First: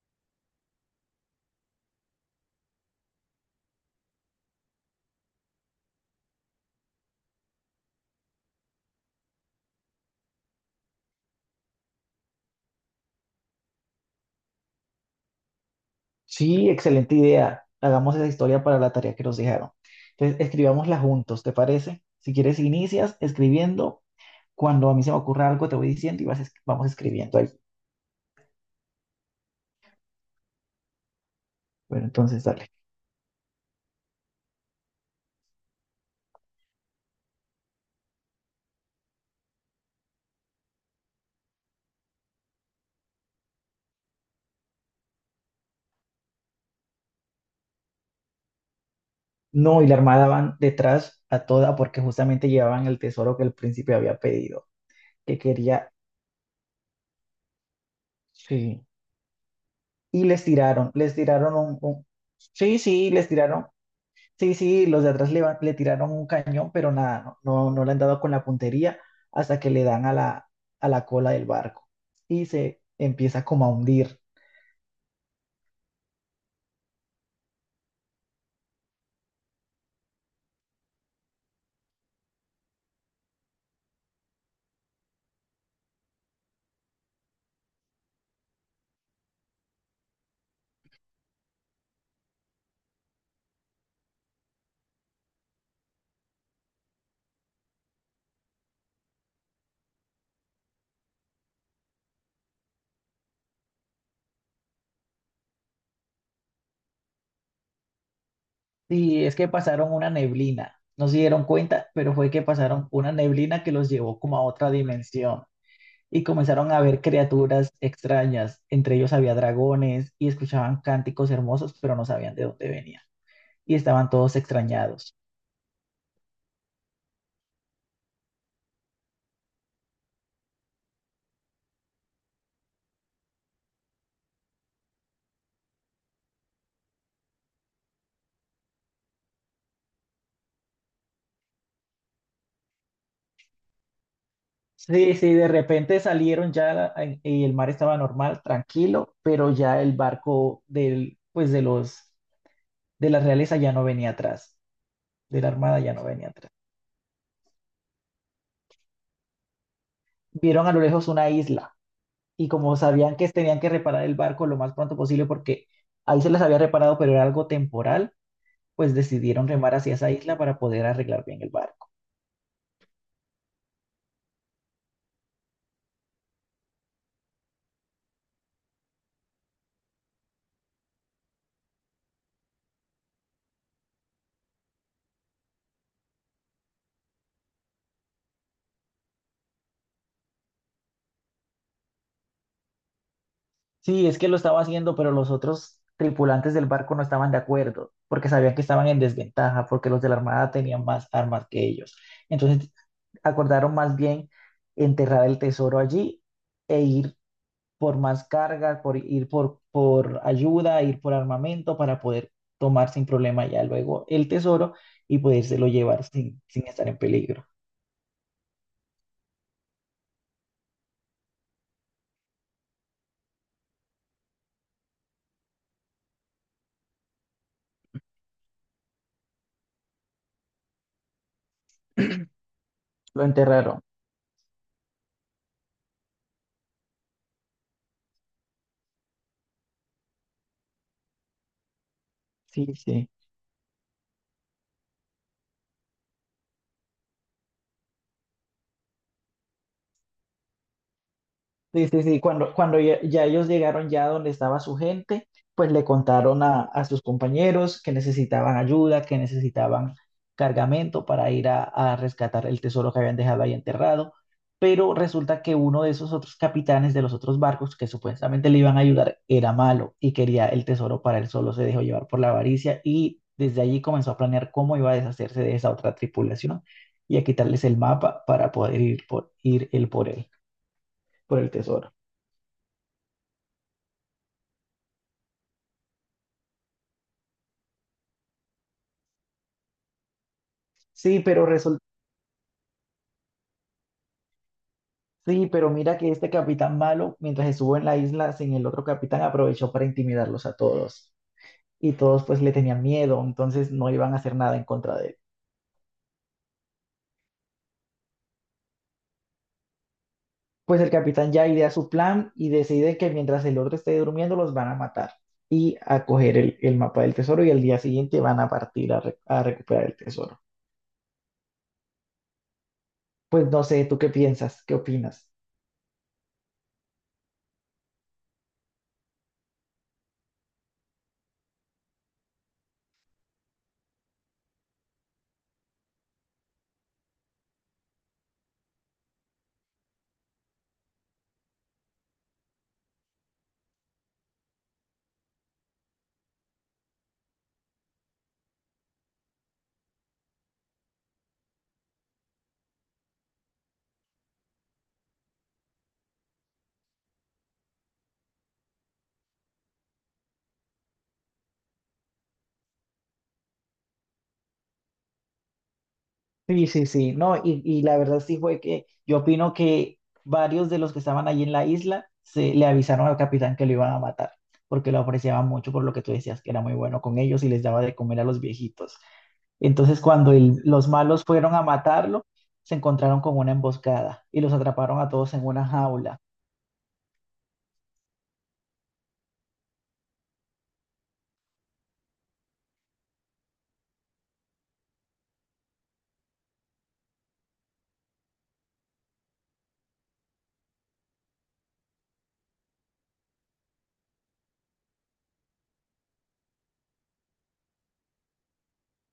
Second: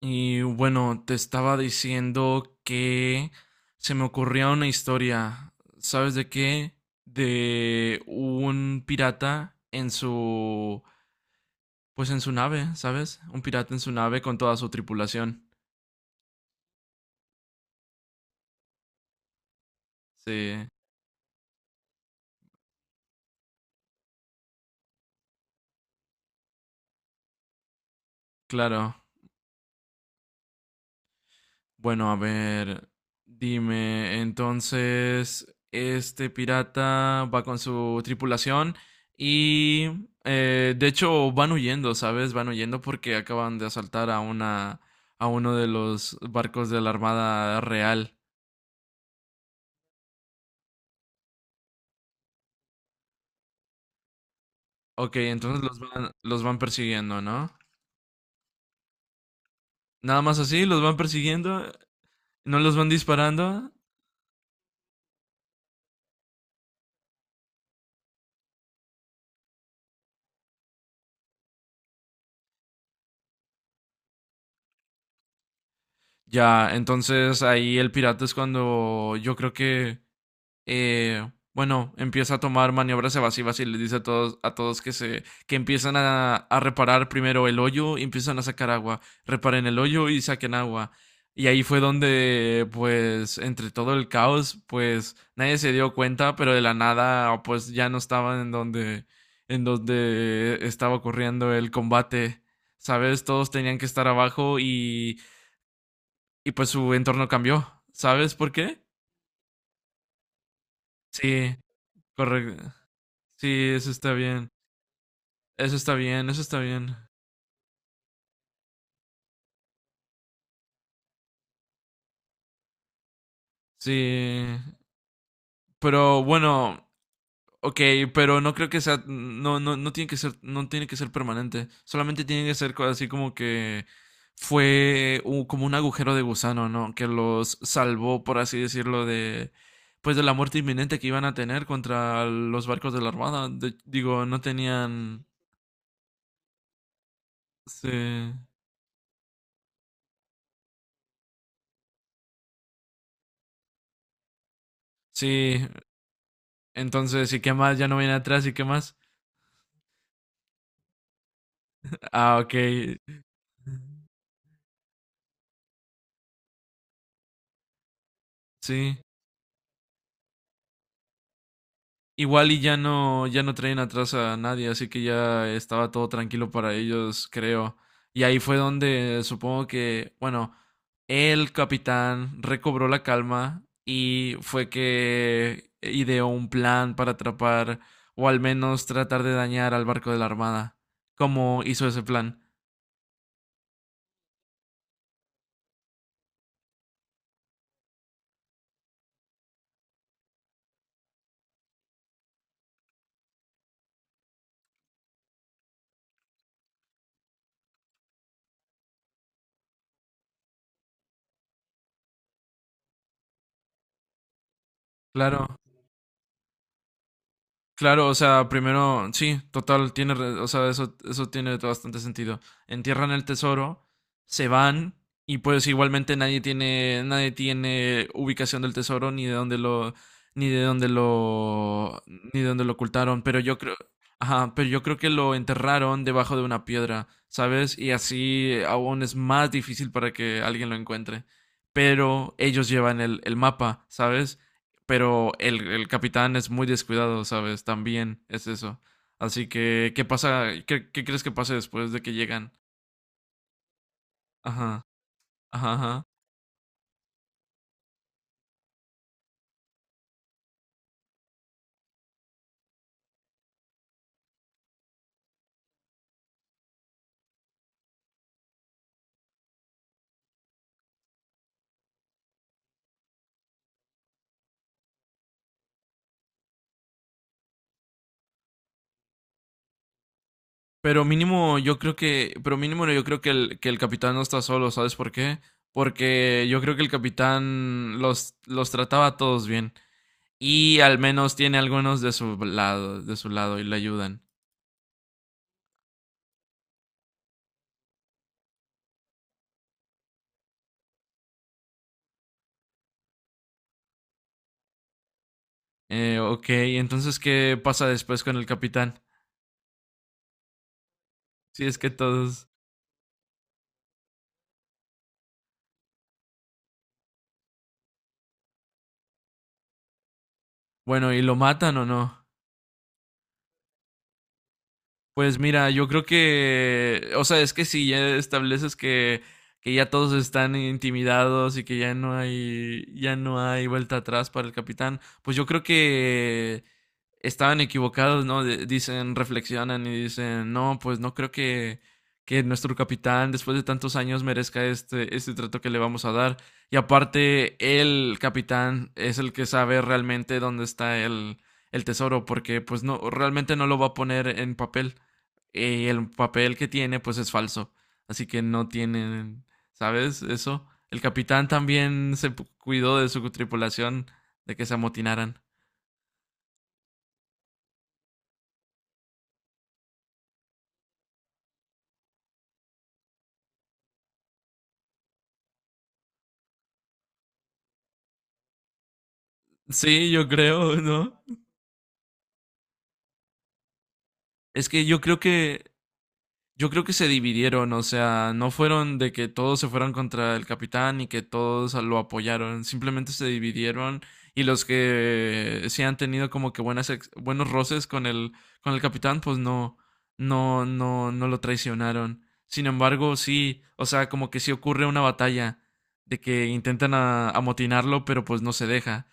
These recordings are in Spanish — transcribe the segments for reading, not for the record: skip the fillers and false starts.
Y bueno, te estaba diciendo que se me ocurría una historia, ¿sabes de qué? De un pirata en pues en su nave, ¿sabes? Un pirata en su nave con toda su tripulación. Sí, excelente idea. Hagamos esa historia para la tarea que nos dejaron. Entonces, Sí, escribámosla juntos, ¿te parece? Si quieres, inicias escribiendo. Cuando a mí se me ocurra algo, te voy diciendo y vas, vamos escribiendo ahí. claro. Bueno, Bueno, a entonces dale. ver, dime, entonces, este pirata va con su tripulación y, de hecho, van huyendo, ¿sabes? Van huyendo porque acaban de asaltar a a uno de los barcos de la Armada Real. No, y la armada van detrás a toda porque justamente llevaban el tesoro que el príncipe había pedido, Ok, que entonces quería. Los van persiguiendo, ¿no? Sí. Nada Y más les así, los tiraron, van les tiraron persiguiendo, un, un- no los Sí, van sí, les tiraron. disparando. Sí, sí, los de atrás le tiraron un cañón, pero nada, no le han dado con la puntería hasta que le dan a la cola del barco y se empieza como a hundir. Ya, entonces ahí el pirata es cuando yo creo quebueno, empieza a tomar maniobras evasivas y les dice a todos que empiezan a reparar primero el hoyo, empiezan a sacar agua, reparen el hoyo y saquen agua. Y ahí fue donde, pues, entre todo el caos, pues, nadie se dio cuenta, pero de la nada, pues, ya no estaban en donde estaba ocurriendo el combate, ¿sabes? Todos tenían que estar abajo y pues su entorno cambió, ¿sabes por qué? Y es que pasaron una neblina, no se dieron Sí, cuenta, pero fue que correcto. pasaron una neblina Sí, que los eso está llevó como a bien. otra dimensión Eso está y bien, eso está comenzaron a bien. ver criaturas extrañas, entre ellos había dragones y escuchaban cánticos hermosos, pero no sabían de dónde venían y estaban todos Sí, extrañados. pero bueno, ok, pero no, no tiene que ser, no tiene que ser permanente. Solamente tiene que ser así como que fue como un agujero de gusano, ¿no? Que los salvó, por así decirlo, de, pues de la muerte inminente que iban a tener contra los barcos de la Armada. Digo, no Sí, tenían, sí, de repente salieron y el mar estaba sí, normal, tranquilo, pero ya el barco del, pues de los, de la realeza ya no venía atrás, de la sí. armada ya no venía atrás. Entonces, ¿y qué más? Ya no viene atrás, ¿y qué más? Vieron a lo lejos una isla Ah, y ok, como sabían que tenían que reparar el barco lo más pronto posible porque ahí se les había reparado, pero era algo temporal, pues sí. decidieron remar hacia esa isla para poder arreglar bien el barco. Igual y ya no traen atrás a nadie, así que ya estaba todo tranquilo para ellos, creo. Y ahí fue donde supongo que, bueno, el capitán recobró la calma y fue que ideó un plan para atrapar o al menos tratar de dañar al barco de la Armada. ¿Cómo hizo ese plan? Sí, es que lo estaba haciendo, pero los otros tripulantes del barco no estaban de acuerdo, porque sabían que estaban en desventaja, porque los de la Armada tenían más armas que ellos. Entonces acordaron más bien enterrar el tesoro allí e ir por más carga, por ayuda, ir por armamento para poder tomar sin problema ya luego el tesoro y Claro. podérselo llevar sin, sin estar en peligro. Claro, o sea, primero, sí, total, o sea, eso tiene bastante sentido. Entierran el tesoro, se van y pues igualmente nadie tiene ubicación del tesoro ni de dónde lo, ni de dónde lo ocultaron. Lo Pero yo creo, enterraron. ajá, pero yo creo que lo enterraron debajo de una piedra, ¿sabes? Y así aún es más difícil para que alguien lo encuentre. Pero Sí, ellos llevan sí. El mapa, ¿sabes? Pero el capitán es muy descuidado, ¿sabes? También es eso. Así que, ¿qué pasa? ¿ qué crees que pase Sí, después de sí, que sí, llegan? Cuando ya, ya ellos llegaron ya donde estaba su Ajá, gente, pues ajá, le ajá. contaron a sus compañeros que necesitaban ayuda, que necesitaban cargamento para ir a rescatar el tesoro que habían dejado ahí enterrado, pero resulta que uno de esos otros capitanes de los otros barcos que supuestamente le iban a ayudar era malo y quería el tesoro para él solo, se dejó llevar por la avaricia y desde allí comenzó a planear cómo iba a deshacerse de esa otra tripulación y a quitarles el mapa para poder ir él por él, Pero por el mínimo, tesoro. Pero mínimo yo creo que que el capitán no está solo, ¿sabes por qué? Porque yo creo que el capitán los trataba a todos bien. Y al Sí, menos tiene algunos de su lado y le ayudan. sí, pero mira que este capitán malo, mientras estuvo en la isla sin el otro capitán, aprovechó para intimidarlos a todos. Y todos pues le tenían miedo, entonces no iban a hacer nada en contra de él. Ok, entonces, ¿qué pasa después con el capitán? Pues el capitán ya Si idea es su que plan todos. y decide que mientras el otro esté durmiendo los van a matar y a coger el mapa del tesoro y al día siguiente van a partir a recuperar el tesoro. Bueno, ¿y lo matan o no? Pues no sé, ¿tú qué piensas? ¿Qué opinas? Pues mira, yo creo que, o sea, es que si ya estableces que ya todos están intimidados y que ya no hay vuelta atrás para el capitán, pues yo creo que estaban equivocados, ¿no? Dicen, reflexionan y dicen, no, pues no creo que nuestro capitán después de tantos años merezca este trato que le vamos a dar. Y aparte, el capitán es el que sabe realmente dónde está el tesoro, porque pues no, realmente no lo va a poner en papel, el papel que tiene pues es falso. Así que no tienen, ¿sabes? Eso. El capitán también cuidó de su tripulación de que se amotinaran. Sí, sí, sí, no, y la verdad sí fue que yo opino que varios de los que estaban allí en la isla se le avisaron al capitán que lo iban a matar, porque lo apreciaban mucho por lo que tú decías, que era muy bueno con ellos y les daba de comer a los viejitos. Entonces, Sí, yo cuando creo, los ¿no? malos fueron a matarlo, se encontraron con una emboscada y los Es que yo atraparon a creo todos en que una jaula. Yo creo que se dividieron, o sea, no fueron de que todos se fueron contra el capitán y que todos lo apoyaron, simplemente se dividieron y los que sí han tenido como que buenos roces con el capitán, pues no lo traicionaron. Sin embargo, sí, o sea, como que sí ocurre una batalla de que intentan amotinarlo, pero pues no se deja.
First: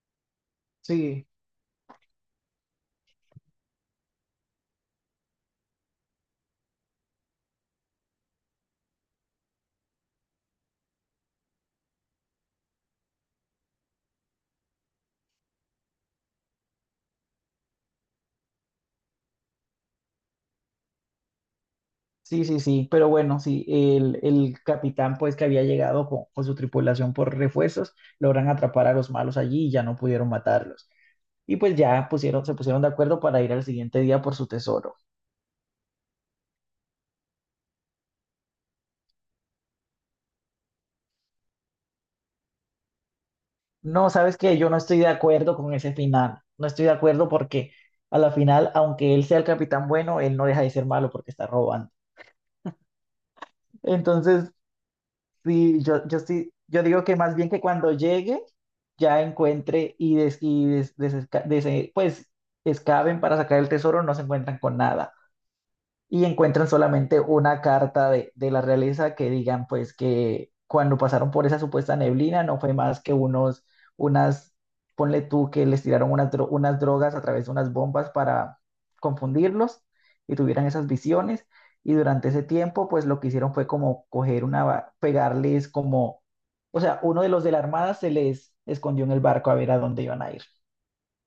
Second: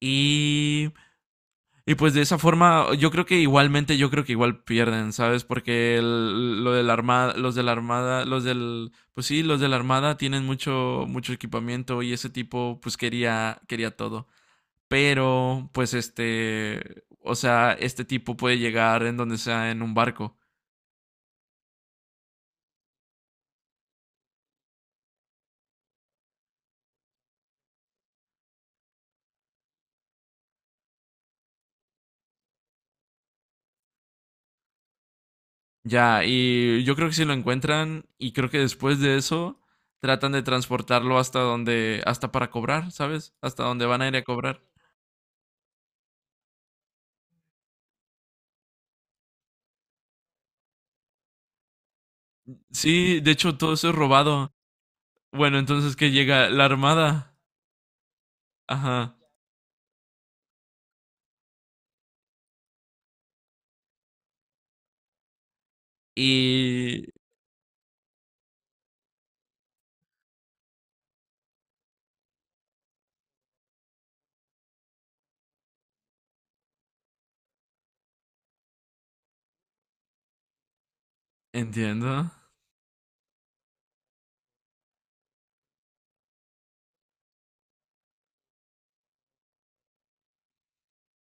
Y Sí, y pues de esa forma, yo creo que igual pierden, ¿sabes? Porque lo de la armada, los del, pues sí, los de la armada tienen mucho, mucho equipamiento y ese tipo, pues quería todo. Pero, pues este, o sea, este tipo puede llegar en donde sea en un barco. sí, pero bueno, sí, el capitán pues que había llegado con su tripulación por refuerzos, logran atrapar a los malos allí y ya no pudieron matarlos. Y pues ya pusieron, se pusieron de acuerdo para ir al siguiente día por su tesoro. Ya, y yo creo que si lo encuentran y creo que después de eso tratan de transportarlo hasta donde, hasta para cobrar, ¿sabes? Hasta donde van a No, ir a ¿sabes qué? cobrar. Yo no estoy de acuerdo con ese final. No estoy de acuerdo porque a la final, aunque él sea el capitán bueno, él no deja de ser malo porque está robando. Sí, de hecho todo eso es Entonces, robado. Bueno, sí, entonces que yo llega sí, la yo digo que armada. más bien que cuando llegue, Ajá. ya encuentre pues excaven para sacar el tesoro, no se encuentran con nada. Y encuentran Y solamente una carta de la realeza que digan pues que cuando pasaron por esa supuesta neblina no fue más que unos, unas, ponle tú que les tiraron unas drogas a través de unas bombas para confundirlos y tuvieran esas visiones. Y entiendo. durante ese tiempo, pues lo que hicieron fue como coger pegarles como, o sea, uno de los de la armada se les escondió en el barco a ver a dónde iban a ir.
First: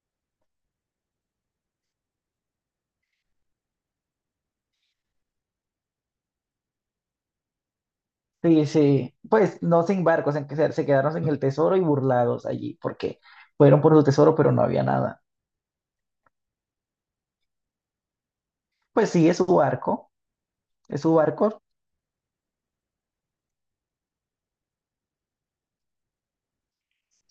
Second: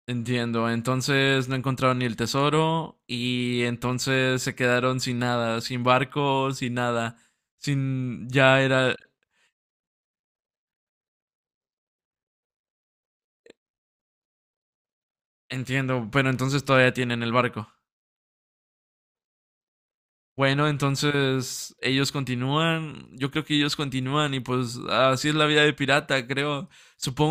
Entiendo. Entonces no encontraron ni el tesoro y entonces se quedaron sin nada, sin barco, sin nada. Sin ya Sí, era, sí, pues no sin barcos, se quedaron sin el tesoro y burlados allí, porque fueron por su tesoro, pero no había nada. entiendo, pero entonces todavía tienen el barco. Pues sí, Bueno, es su barco, entonces ellos continúan, y pues así es la vida de pirata, creo.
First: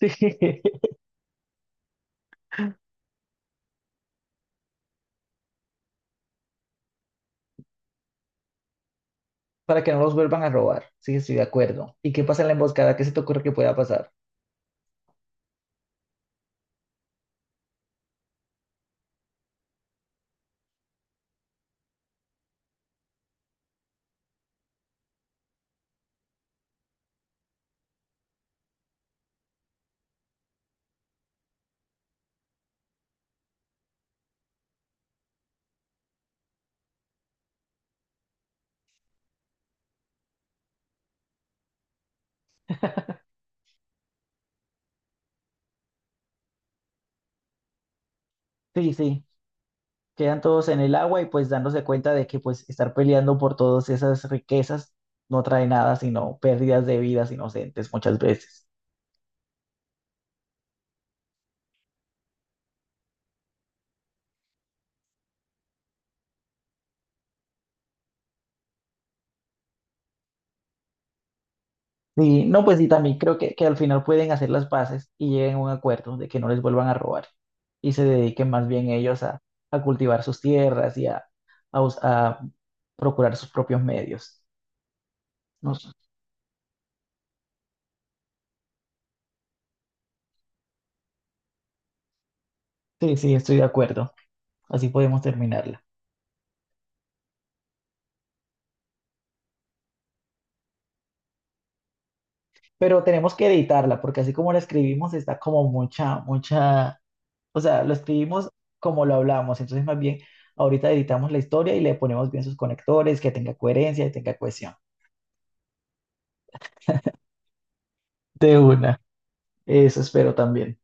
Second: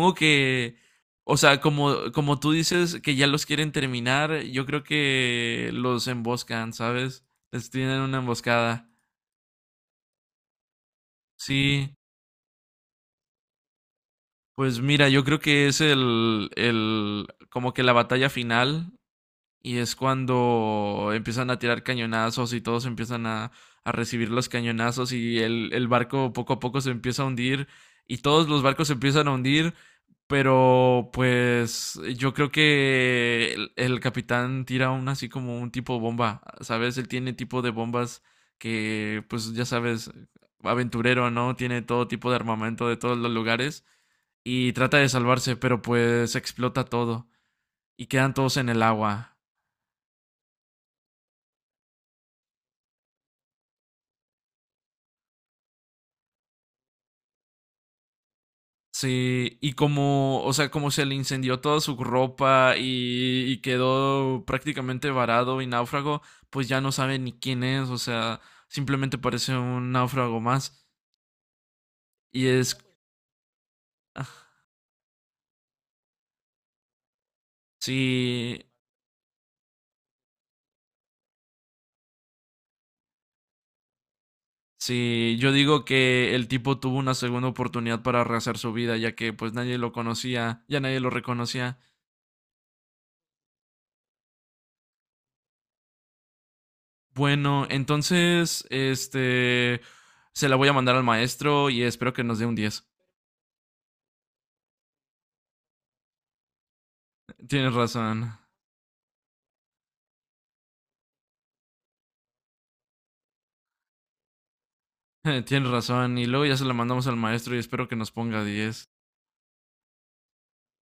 sí, que, o sea, como tú dices que ya los quieren terminar, yo creo que los emboscan, ¿sabes? Les tienen una emboscada. para que no los vuelvan a robar, sí, estoy de Sí, acuerdo. ¿Y qué pasa en la emboscada? ¿Qué se te ocurre que pueda pasar? pues mira, yo creo que es como que la batalla final. Y es cuando empiezan a tirar cañonazos y todos empiezan a recibir los cañonazos y el barco poco a poco se empieza a hundir y todos los barcos se empiezan a hundir, pero pues yo creo que el capitán tira un así como un tipo bomba, ¿sabes? Él tiene tipo de bombas que pues ya sabes, aventurero, ¿no? Tiene todo tipo de armamento de todos los lugares y trata de salvarse, pero pues explota todo y quedan todos en el Sí, sí, agua. quedan todos en el agua y pues dándose cuenta de que pues estar peleando por todas esas riquezas no trae nada, sino pérdidas de vidas inocentes muchas veces. Sí, y como, o sea, como se le incendió toda su ropa y quedó prácticamente varado y náufrago, pues ya no sabe ni quién es, o sea, simplemente parece un náufrago más. Sí, Y no, es, pues sí, también creo que al final pueden ah, hacer las paces y lleguen a un acuerdo de que no les vuelvan a robar y se dediquen sí, más bien ellos a cultivar sus tierras y a procurar sus propios medios. sí, yo No digo sé. que el tipo tuvo una segunda oportunidad para rehacer su vida, ya que pues nadie lo conocía, ya nadie lo reconocía. Sí, sí, estoy de acuerdo. Así podemos terminarla. Bueno, entonces, este, se la voy a mandar al maestro y espero que nos dé un 10. Pero tenemos que editarla porque así como la escribimos está como mucha, mucha, o Tienes sea, lo razón. escribimos como lo hablamos. Entonces más bien ahorita editamos la historia y le ponemos bien sus conectores, que tenga coherencia y tenga cohesión. Tienes razón. Y luego ya se la mandamos al maestro y espero que nos ponga De 10. una. Eso espero también.